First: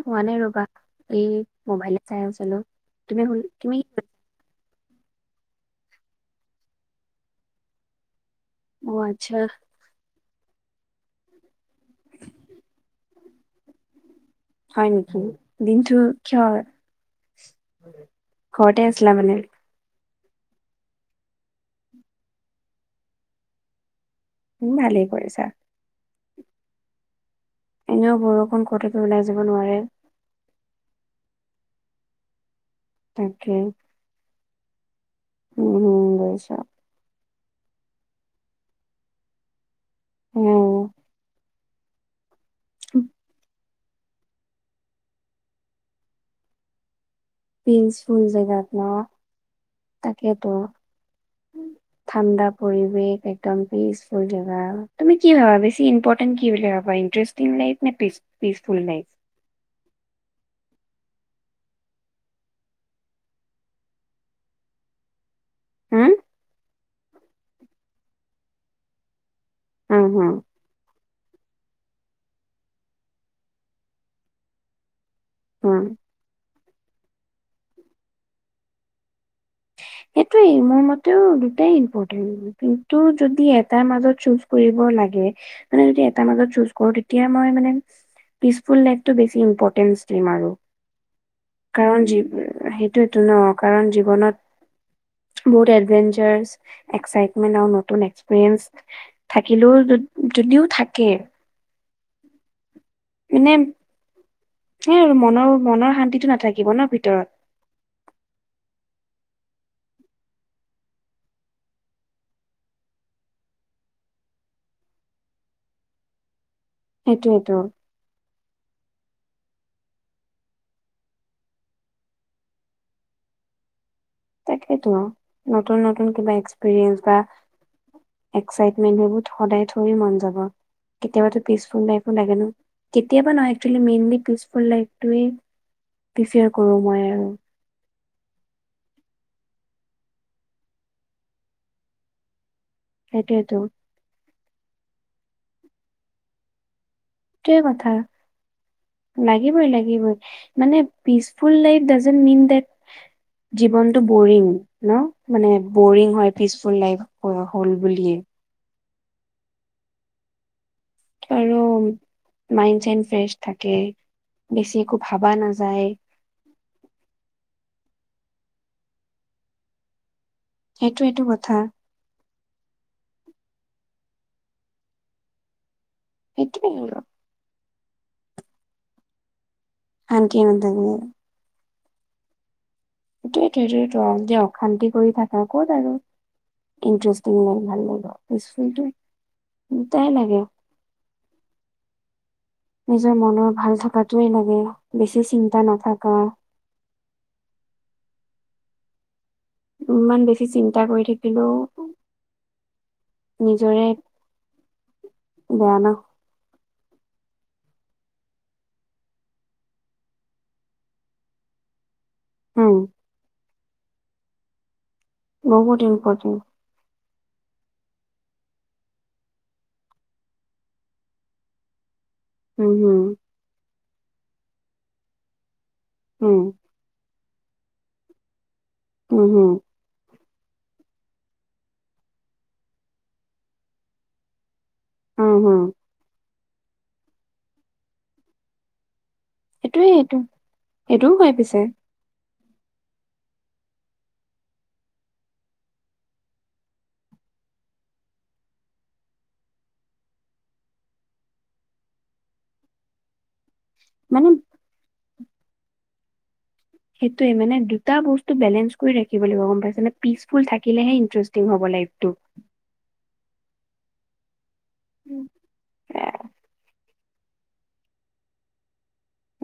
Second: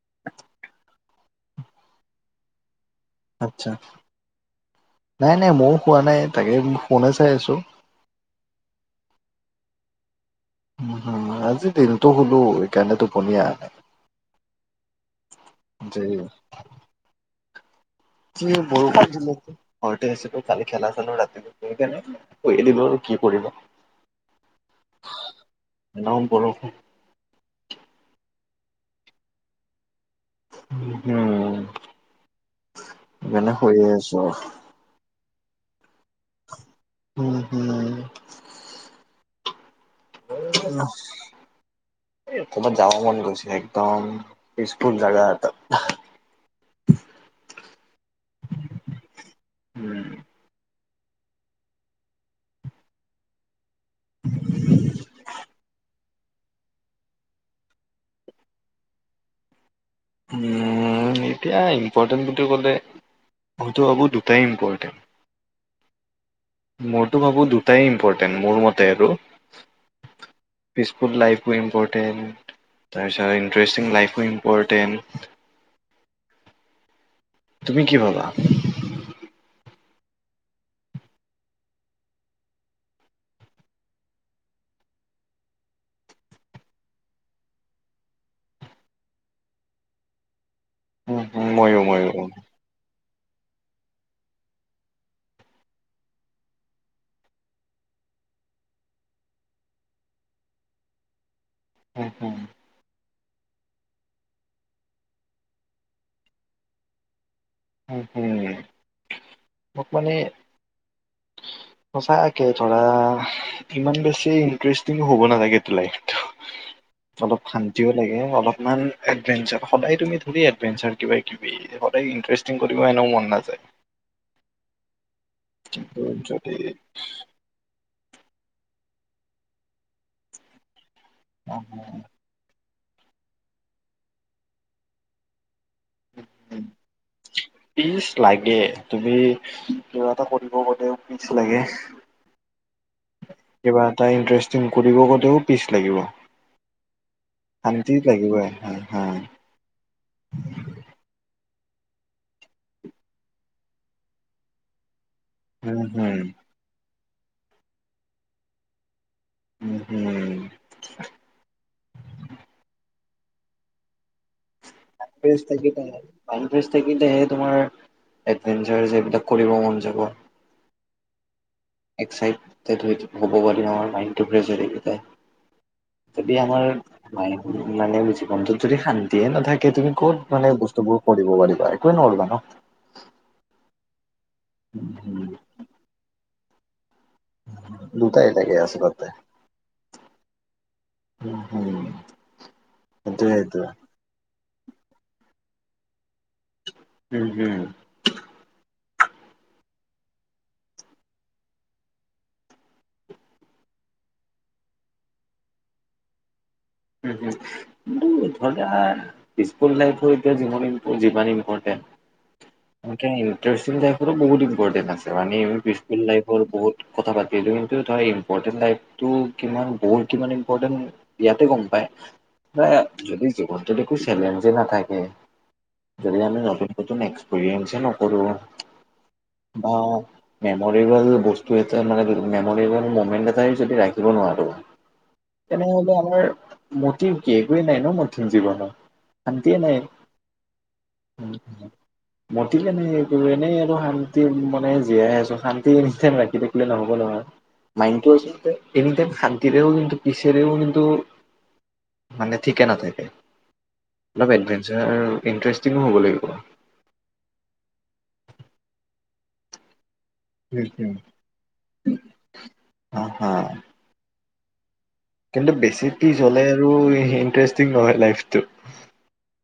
শুৱা নাই ৰবা এই মোবাইলে চাই আছিলো তুমি শুন আচ্ছা তুমি নাই নাই ময়ো শুৱা নাই তাকে ফোনে চাই আছো অ আচ্ছা উম হুম আজি দিনটো শুলো এইকাৰণে টোপনি আহা নাই হয় নেকি? দিনটো যে কিহৰ কি [unintelligible] ঘৰতে আছিলো কালি খেলা চেলো ৰাতিলৈকে [unintelligible] দিলো আৰু কি কৰিব উ ভালেই কৰিছা। [unintelligible] বৰষুণ এনেও বৰষুণ ক'ততো ওলাই যাব নোৱাৰে। উম তাকে সেইকাৰণে শুয়ে আছো আৰু। উম হুম গৈছা [inaudible] উম ক'ৰবাত যাব মন গৈছে একদম পিচফুল জাগা এটাত। পিচফুল জেগাত ন উম তাকেতো। ঠাণ্ডা পৰিৱেশ, একদম পিচফুল জেগা। তুমি কি ভাবা বেছি ইম্পৰ্ট কি ইণ্টৰেষ্টিং লাইফ নে পিছ-পিছফুল লাইফ? এতিয়া ইম্পৰ্টেণ্ট বুলি ক'লে মইতো ভাবোঁ দুটাই ইম্পৰ্টেণ্ট। হম? মইতো ভাবোঁ দুটাই ইম্পৰ্টেণ্ট মোৰ মতে আৰু। উম হুম। পিচফুল লাইফো ইম্পৰ্টেণ্ট, তাৰপিছত ইণ্টাৰেষ্টিং লাইফো ইম্পৰটেণ্ট। উম। তুমি কি ভবা? সেইটোৱেই মোৰ মতেও দুটাই ইম্পৰ্টেণ্ট। কিন্তু যদি এটাৰ মাজত চুজ কৰিব লাগে মানে যদি এটা মাজত চুজ কৰো তেতিয়া মই মানে পিচফুল লাইফটো বেছি ইম্পৰ্টেঞ্চ দিম আৰু। উম, হুম, ময়ো কাৰণ ময়ো জী উম সেইটো এইটো ন, কাৰণ জীৱনত বহুত এডভেঞ্চাৰ, এক্সাইটমেন্ট আৰু নতুন এক্সপৰিয়েঞ্চ থাকিলেও যদিও থাকে হুম হুম। এনে সেই আৰু মনৰ মনৰ শান্তিটো নাথাকিব ন ভিতৰত। উম হম মোক মানে [inaudible] সচাকে ধৰা ইমান বেছি ইণ্টাৰেষ্টিং হ'ব নালাগেতো লাইফটো [inaudible] অলপ শান্তিও লাগে। অলপমান এডভান্চাৰ সদায় তুমি ধৰি এডভান্চাৰ কিবা কিবি সদায় ই কৰিব এনেও মন নাযায়। তাকেটো নতুন কিন্তু নতুন কিবা যদি এক্সপিৰিয়েঞ্চ বা এক্সাইটমেন্ট এইবোৰ সদায় থৰি মন যাব, কেতিয়াবাতো পিচফুল লাইফো লাগে ন। কেতিয়াবা নহয় একচুৱেলী মেইনলি পিচফুল লাইফটোৱে প্ৰিফাৰ কৰো মই আৰু। পিচ লাগে, তুমি কিবা এটা কৰিব গলেও পিচ লাগে। সেইটোৱেটো। কিবা এটা ইণ্টাৰেষ্টিং কৰিব গ'লেও পিচ লাগিব। টোৱেই কথা, শান্তি লাগিবই হা হা লাগিবই লাগিবই, মানে peaceful life doesn't mean that, জীৱনটো বৰিং। ন, মানে উম হুম বৰিং হয় পিচফুল লাইফ হ'ল বুলিয়েই। উম হম। আৰু মাইণ্ড চাইন ফ্ৰেছ থাকে, বেছি একো ভাবা নাযায়। ইনৰেষ্ট থাকিল হে তোমাৰ, এভোৰ এইবিলাক কৰিব মন যাব। সেইটো এইটো কথা। এক্সাইটেড হ'ব পাৰি আমাৰ মাইণ্ডটো ফ্ৰেচ থাকে। যদি আমাৰ সেইটোৱে আৰু মায়ে মানে জীৱনটোত যদি শান্তিয়ে নাথাকে তুমি। ক'ত শান্তি মানে নাথাকে। বস্তুবোৰ কৰিব পাৰিবা একোৱে নোৱাৰিবা ন। সেইটোৱে যে অশান্তি কৰি থাক ক'ত আৰু, ইটষ্ট ভাল দুটাই লাগে স্কুলতো আচলতে দুটাই লাগে। উম হম। নিজৰ মনৰ ভাল থকাতোৱেই লাগে, বেছি চিন্তা নথকা। হুম হুম। ইমান বেছি চিন্তা কৰি থাকিলেওঁ। নিজৰেই, বেয়া ন। হুম হুম, কিন্তু ধৰা পিছফুল লাইফো এতিয়া যিমান যিমান ইম্পৰ্টেণ্ট। উম। এ ইটাৰেষ্টিং লাইফৰো বহুত ইম্পৰ্টেন্ট আছে মানে বহুত পিছফুল ইম্পৰ্টেণ্ট লাইফৰ বহুত কথা পাতি সেইটো ধৰ ইম্পৰ্টেট লাইফটো কিমান বৰ কিমান ইম্পৰ্টেট ইয়াতেই গম পায়। না, উম হম যদি জীৱনটোত একো চেলেঞ্জে নাথাকে, যদি আমি উম নতুন নতুন এক্স পেৰিয়েঞ্চেই নকৰো। উম হম। বা মেমৰেবল বস্তু এটাই মানে মেমৰেবল ম'মেন্ট এটাই যদি ৰাখিব নোৱাৰো। উম হম তেনেহলে আমাৰ মতিভ কি, একোৱেই নাই ন মাতিভ জীৱনৰ। শান্তিয়েই নাই। সেইটোয়ে সেইটো সেইটোও হয় পিছে মতিভেই নাই একো এনেই আৰু শান্তি মানে জীয়াই আছো শান্তি এনিটাইম ৰাখি থাকিলে নহব নহয়। মাইনটো এনিটাইম শান্তিৰেও কিন্ত পিছেৰেও কিন্তু মানে ঠিকে নাথাকে, মানে অলপ এডভেঞ্চাৰ ইণ্টাৰেষ্টিঙো হ'ব লাগিব। সেইটোৱেই মানে, দুটা বস্তু বেলেঞ্চ কৰি ৰাখিব লাগিব, গম পাইছানে? পিচফুল থাকিলেহে ইণ্টাৰেষ্টিং হ'ব লাইফটো। অহ, হা। কিন্তু বেছি পিচ হ'লে আৰু ইন্টাৰেষ্টিং নহয় লাইফটো।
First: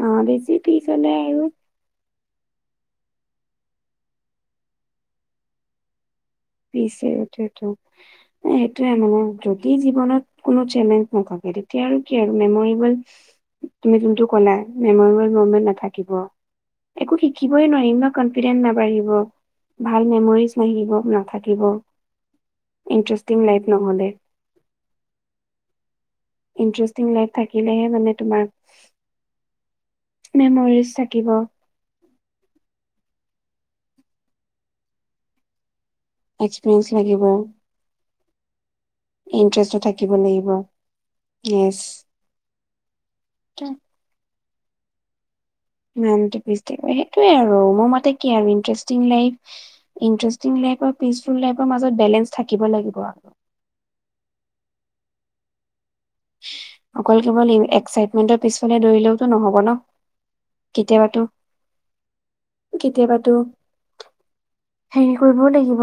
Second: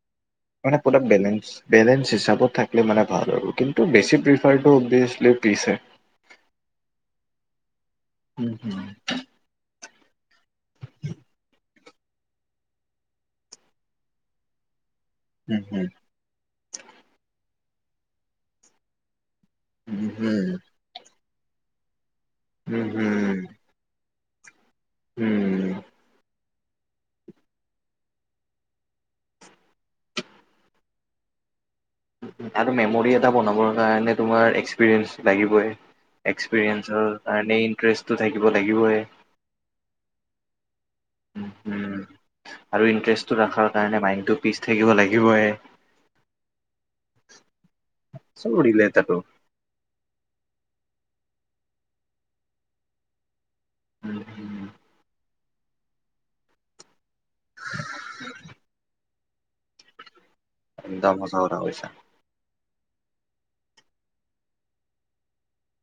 অহ বেছি মানে পিছ পুৰা হ'লে আৰু। বেলেঞ্চ বেলেঞ্চ হিচাপত থাকিলে মানে ভাল আৰু কিন্তু বেছি প্ৰিফাৰটো অবভিয়াচলি পিচ হয়। পিছ হয় এইটোৱেইটো, উম, হুম। এইটোয়েই মানে য দি জীৱনত কোনো চেলেঞ্জ নথাকে তেতিয়া আৰু কি আৰু মেমৰেবল তুমি যোনটো ক'লা মেমৰেবল উম, মমেণ্ট হুম, নাথাকিব, একো শিকিবই নোৱাৰিম ন কনফিডেন্ নাবাঢ়িব। উম, ভাল হুম, মেমৰিছ নাহিব, নাথাকিব উম, হুম, ইণ্টাৰেষ্টিং লাইফ নহ'লে। উম। ইন্টাৰেষ্টিং লাইফ থাকিলেহে মানে তোমাৰ। মেমৰিছ থাকিব। আৰু মেমৰি এটা বনাবৰ কাৰণে তোমাৰ এক্সপিৰিয়েঞ্চ লাগিবই। এক্সপিৰিয়েঞ্চ এক্সপিৰিয়েঞ্চৰ লাগিব। কাৰণে ইণ্টাৰেষ্টটো থাকিব লাগিবই। ইণ্টাৰেষ্টটো থাকিব লাগিব, য়েছ। উম, আৰু ইণ্টাৰেষ্টটো ৰখাৰ কাৰণে, মাইণ্ডটো পিচ থাকিব লাগিবই। সেইটোৱে আৰু মোৰ মতে কি আৰু চব ৰিলেটেড ইটাৰেষ্টিং আৰু লাইফ ইণ্টাৰেষ্টিং লাইফ বা পিচফুল লাইফৰ মাজত বেলেঞ্চ থাকিব লাগিব [unintelligible] অকল কেৱল এক্সাইটমেণ্টৰ পিছফালে দৌৰিলেওতো নহ'ব ন একদম কেতিয়াবাতো সঁচা কথা কৈছা। কেতিয়াবাতো হেৰি কৰিবও লাগিব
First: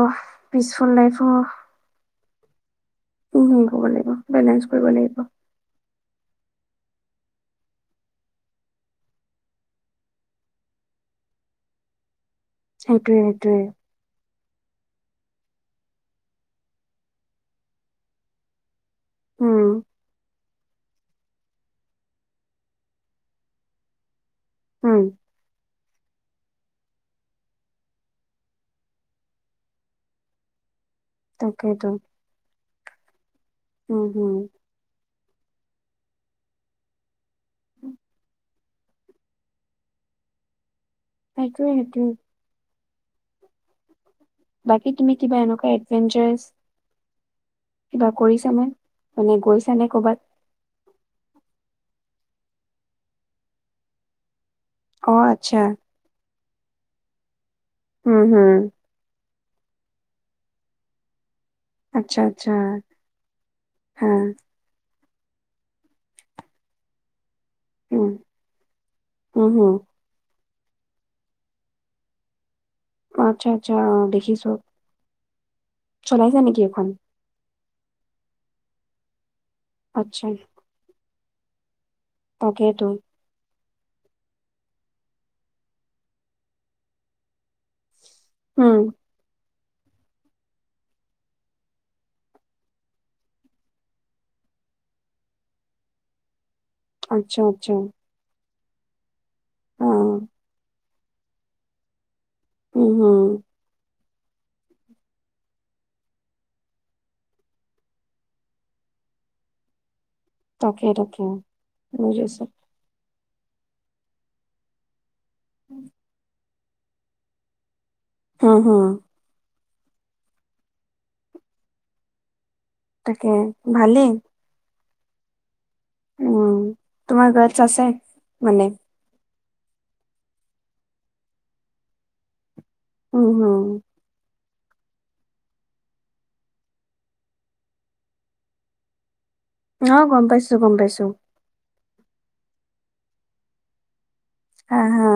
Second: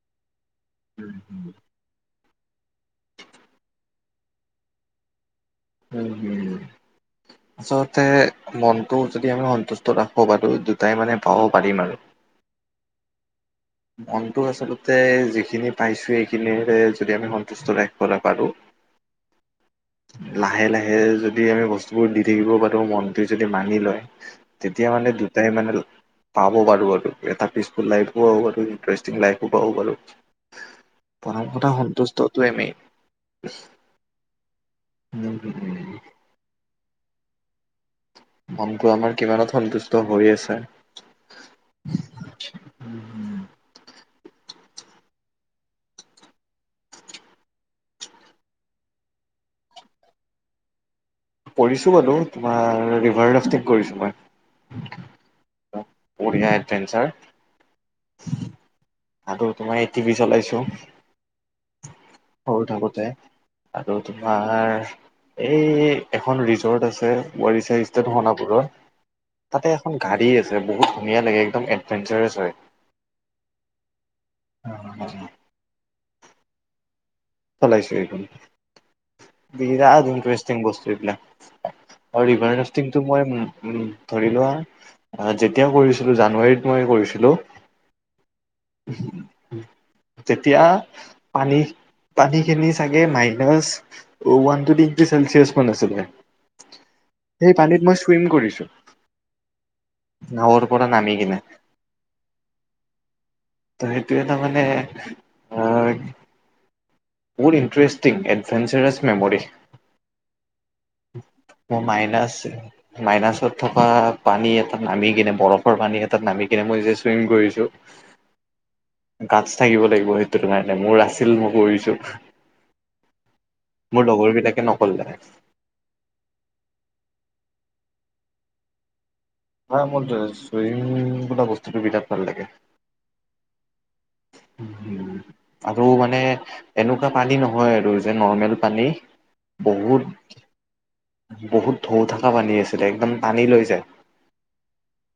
পিচফুল উম, লাইফো, উম, ক'ব লাগিব, বেলেঞ্চ কৰিব লাগিব। অ। [unintelligible] [inaudible] আচলতে মনটো যদি আমি সন্তুষ্ট ৰাখিব পাৰো, দুটাই মানে পাব পাৰি মানে। সেইটোৱে সেইটোৱেই মনটো আচলতে যিখিনি পাইছো সেইখিনিৰে যদি আমি সন্তুষ্ট ৰাখিবলে পাৰোঁ উম লাহে লাহে যদি আমি বস্তুবোৰ দি থাকিব পাৰো মনটো যদি মানি লয় তেতিয়া উম মানে দুটাই মানে পাব পাৰো আৰু এটা পিচফুল লাইফো হৈ গল ইণ্টাৰেষ্টিং লাইফো পাব পাৰো প্ৰথম কথা তাকেইতো সন্তুষ্টটোৱে মেইন [unintelligible] উম হুম [unintelligible] উম মনটো আমাৰ কিমানত সন্তুষ্ট কৰি আছে সেইটোৱে সেইটোৱে বাকী তুমি কিবা এনেকুৱা এডভেঞ্চাৰছ কিবা কৰিছানে মানে গৈছা নে কবাত কৰিছো বাৰু তোমাৰ ৰিভাৰ ৰাফটিং কৰিছো মই অ আচ্ছা বঢ়িয়া এডভেঞ্চাৰ উম হুম আৰু তোমাৰ এই টিভি চলাইছো আচ্ছা আচ্ছা সৰু থাকোতে আৰু হা তোমাৰ এই এখন ৰিজৰ্ট আছে ৱেৰি চাইষ্ট উম সণাপুৰৰ উম হম তাতে এখন গাড়ী আছে বহুত ধুনীয়া লাগে একদম এডভেঞ্চাৰাছ হয় অঁ আচ্ছা আচ্ছা অ দেখিছো চলাইছা নেকি এখন চলাইছো এইখন বিৰাদ আচ্ছা ইণ্টৰেষ্টিং বস্তু এইবিলাক ৰিভাৰ তাকেইতো ৰাফটিংটো মই উম ধৰি লোৱা যেতিয়া কৰিছিলো জানুৱাৰীত মই কৰিছিলো হম যেতিয়া পানী পানীখিনি চাগে মাইনছ ওৱান ডিগ্ৰী চেলচিয়াছ মান আছিলে আচ্ছা সেই আচ্ছা পানীত মই চুইম কৰিছো অ নাৱৰ পৰা নামি কিনে। উম হু' ত সেইটোৱে তাৰ মানে- বহুত ইণ্টেৰেষ্টিং এডভেঞ্চাৰছ মেম'ৰি। তাকে তাকে মো মাইনা বুজিছো আছে। মাইনাছত থকা পানী এটাত নামি কেনে বৰফৰ পানী এটা নামি- এয়া মই যে চুইমিং কৰিছো। হঁ হঁ। গাতছ থাকিব লাগিব সেইটো কাৰণে মোৰ আছিল মই কৰিছো। তাকে মোৰ ভালেই লগৰবিলাকে নকৰিলে। উম' তোমাৰ গাৰ্ডছ আছে মানে। হাঁ মোৰ চুইমিং বোলা বস্তুটো বিৰাট ভাল লাগে। উমহু' আৰু মানে এনেকুৱা পানী নহয় আৰু যে নৰ্মেল পানী। অ বহুত গম পাইছো গম পাইছো বহুত ধোঁ থকা পানী আছিলে একদম টানি লৈ যায়। হাঁ হাঁ।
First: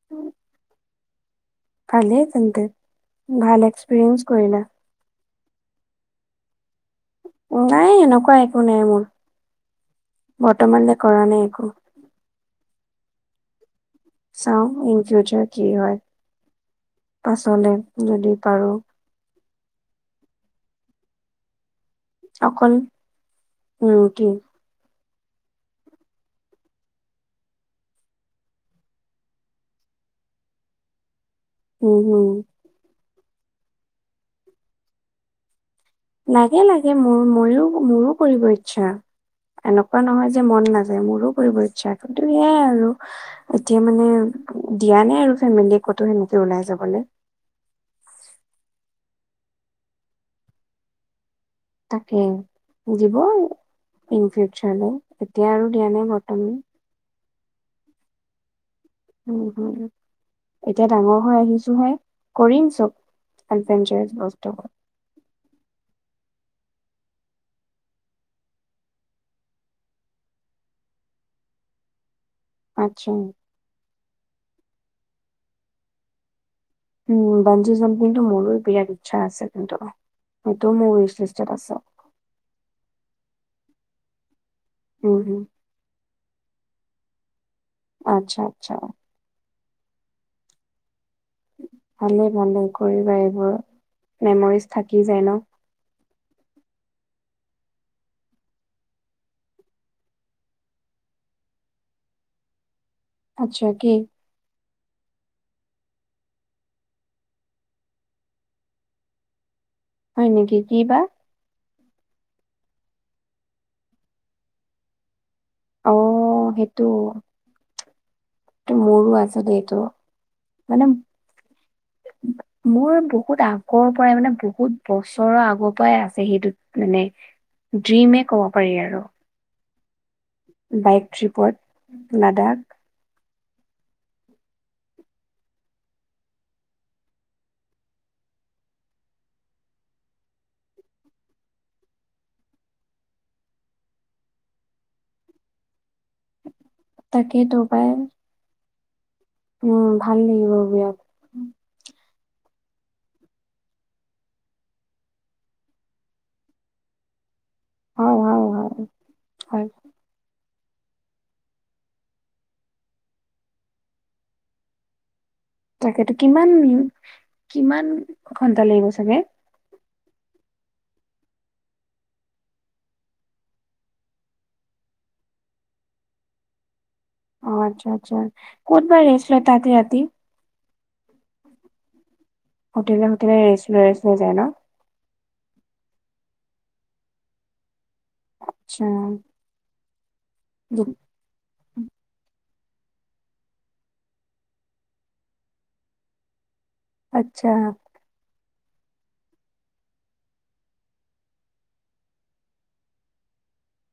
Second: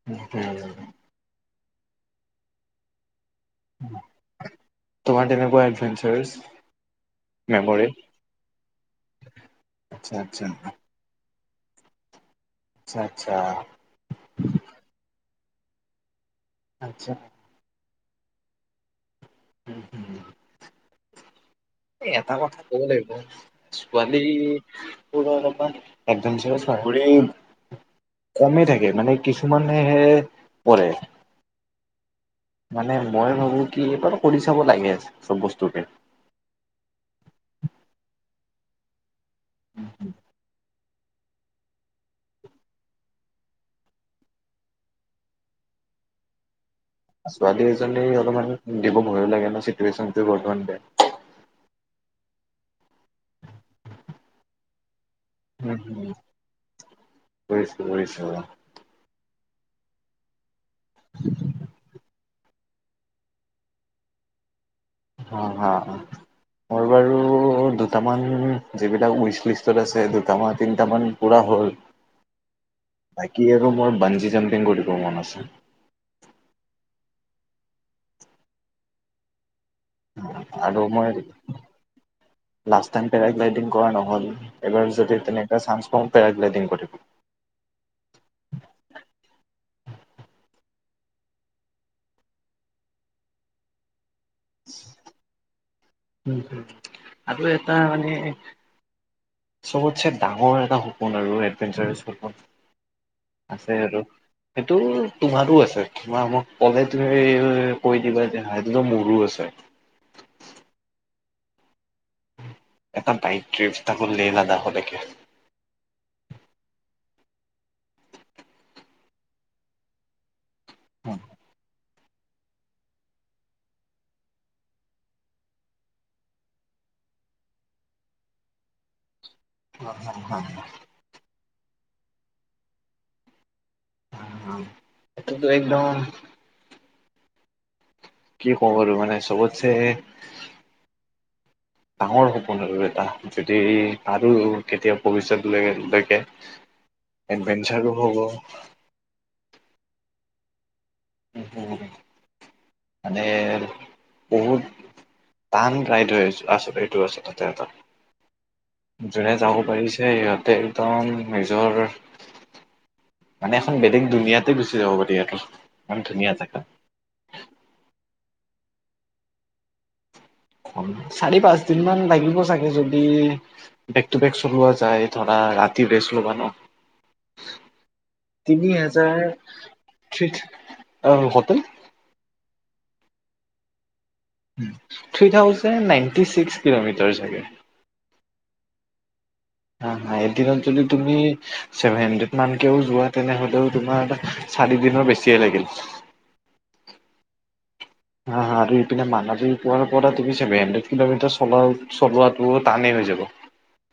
[unintelligible] ভালেই তেন্তে ভাল এক্সপিৰিয়েন্স কৰিলা। তোমাৰ তেনেকুৱা এডভেঞ্চাছ। নাই এনকুৱা একো নাই মোৰ আচ্ছা আচ্ছা বৰ্তমানলৈ কৰা নাই একো। আৎচ্ছা আৎচ্ছা। চাঁও ইন ফিউচাৰ কি হয়? আৎচ্ছা। পাছলে যদি পাৰোঁ। [unintelligible] এটা কথা ক'ব অকল লাগিব, উম কি ছোৱালী- অলপমান একদমচে চাকৰি- কমেই থাকে মানে কিছুমানহে পৰে। উম হু' মানে মই ভাবো কি? এইবাৰ কৰি চাব লাগে চব বস্তুতে। লাগে লাগে মোৰ ময়ো মোৰো কৰিব ইচ্ছা এনেকুৱা নহয় যে মন নাজ- মোৰো কৰিব ইচ্ছা, কিন্তু সেয়াই আৰু। এতিয়া মানে দিয়া নাই আৰু ফেমিলিয়ে ক'তো সেনেকে ওলাই যাবলে। ছোৱালী এজনী অলমান দিব ভয়ো লাগে ন চিটুৱেনটো অলমান বেয়া। তাকে, দিব আৰু ইন ফিউচাৰলে এতিয়া আৰু দিয়া নাই বৰ্তমান। গৈছো গৈছো ৰ। উম হু' এতিয়া ডাঙৰ হৈ আহিছো হে। কৰিম চব এডভেঞ্চাৰছ বস্তুবোৰ। অঁ হ অঁ। মোৰ বাৰু দুটামান যিবিলাক উইচ লিষ্টত আছে দুটামান তিনিটামান- পুৰা হ'ল। [inaudible] বাকী আৰু মোৰ বানজি জাম্পিং কৰিব মন আছে। উম' বানজি জাম্পিংটো মোৰো বিৰাট ইৎচ্ছা আছে কিন্তু, সেটো আৰু মোৰ মই লিষ্টত আছে। লাষ্ট টাইম পেৰাগ্লাইডিং কৰা নহল, এবাৰ উম যদি হম তেনেকুৱা চানন্স পাওঁ- পেৰাাগ্লাইডিং কৰিব আচ্ছা আচ্ছা ভালেই ভালেই কৰিবা এইবোৰ মেমৰিজ থাকি যায় ন উ আৰু এটা মানে চবতছেে ডাঙৰ এটা সপোন আৰু এডভেঞ্চাৰাছ সপোন আচ্ছা আছে কি আৰু সেইটো তোমাৰো আছে তমাৰ মোক ক'লে তুমি কৈ দিবা যে সেইটোতো মোৰো আছে হয় নেকি কি বা এটা বাইক ট্ৰিপ তাকো লে লডাখ ৰ লেকে অ সেইটো টো মোৰো আছেটো এইটো মানে মো মোৰ বহুত আগৰ পৰাই মানে বহুত বছৰৰ আগৰ পৰাই আছে সেইটোত মানে ড্ৰিমে ক'ব পাৰি আৰু হয় হয় হয় বাইক ট্ৰিপত লাডাখ এ তো একদম কি কম বাৰু মানে চবতছে হে [inaudible] ডাঙৰ সপোন আৰু এটা যদি আৰু কেতিয়া ভৱিষ্যতলৈ লৈকে তাকেতো পাই অ উম ভাল লাগিব বিৰাট মানে বহুত টান ৰাইড হৈ আচল এইটো আচলতে এটা হয় হয় হয় যোনে যাব হয় পাৰিছে সিহঁতে একদম নিজৰ মানে এখন বেলেগ দুুনীয়াতে গুচি যাব পাৰি ইটো তাকেতো কিমান কিমান ঘন্টা লাগিব চাগে চাৰি পাঁচ দিন মান লাগিব চাগে যদি বেক টু বেক চলোৱা যায় ধৰা ৰাতি ৰেষ্ট ল'বা ন অ আচ্ছা আচ্ছা তিনি কত বা ৰেষ্ট লই তাতে ৰাতি অ হটেল হোটেলে হোটেলে ৰেষ্ট লৈ ৰেষ্ট লৈ যায় ন three thousand ninety six kilometre চাগে আচ্ছা হা হা এদিনত যদি তুমি ছেভেন হানড্ৰেড মানকেও যোৱা তেনেহ'লেও তোমাৰ এটা চাৰি দিনৰ বেছিয়ে লাগিল আচ্ছা হা আৰু ইপিনে মানালী পুৱাৰ পৰা তুমি ছেভেন হাড্ৰেড কিলোমিটাৰ চলাও চলোৱাটোও টানেই হৈ যাব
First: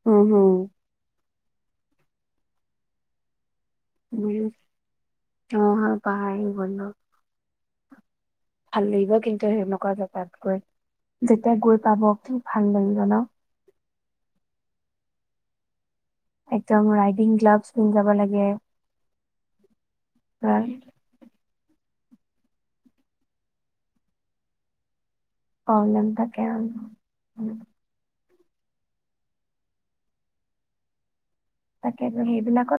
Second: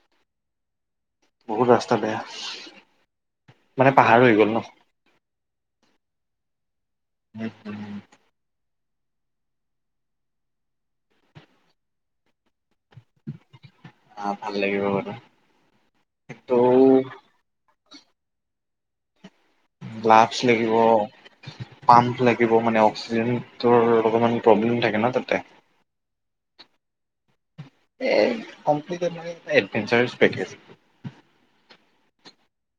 অ হুম বহুত ৰাস্তা বেয়া মানে পাহাৰ হৈ হম গ'ল ন অ পাহাৰ আহি গ'ল ন অ ভাল লাগিব কিন্তু সেনেকুৱা জেগাত গৈ যেতিয়া গৈ পাব কি ভাল লাগিব ন আহ ভাল লাগিব বাৰু কিন্তু একদম ৰাইডিং গ্লাভছ পিন্ধি যাব লাগে গ্লাভছ লাগিব পাম্প লাগিব মানে অক্সিজেনটোৰ অলপমান প্ৰব্লেম থাকে ন তাতে। প্ৰব্লেম তাকে উম এ কমপ্লিটেত মানে এডোৱেঞ্চাৰি পেকেট। তাকেটো সেইবিলাকত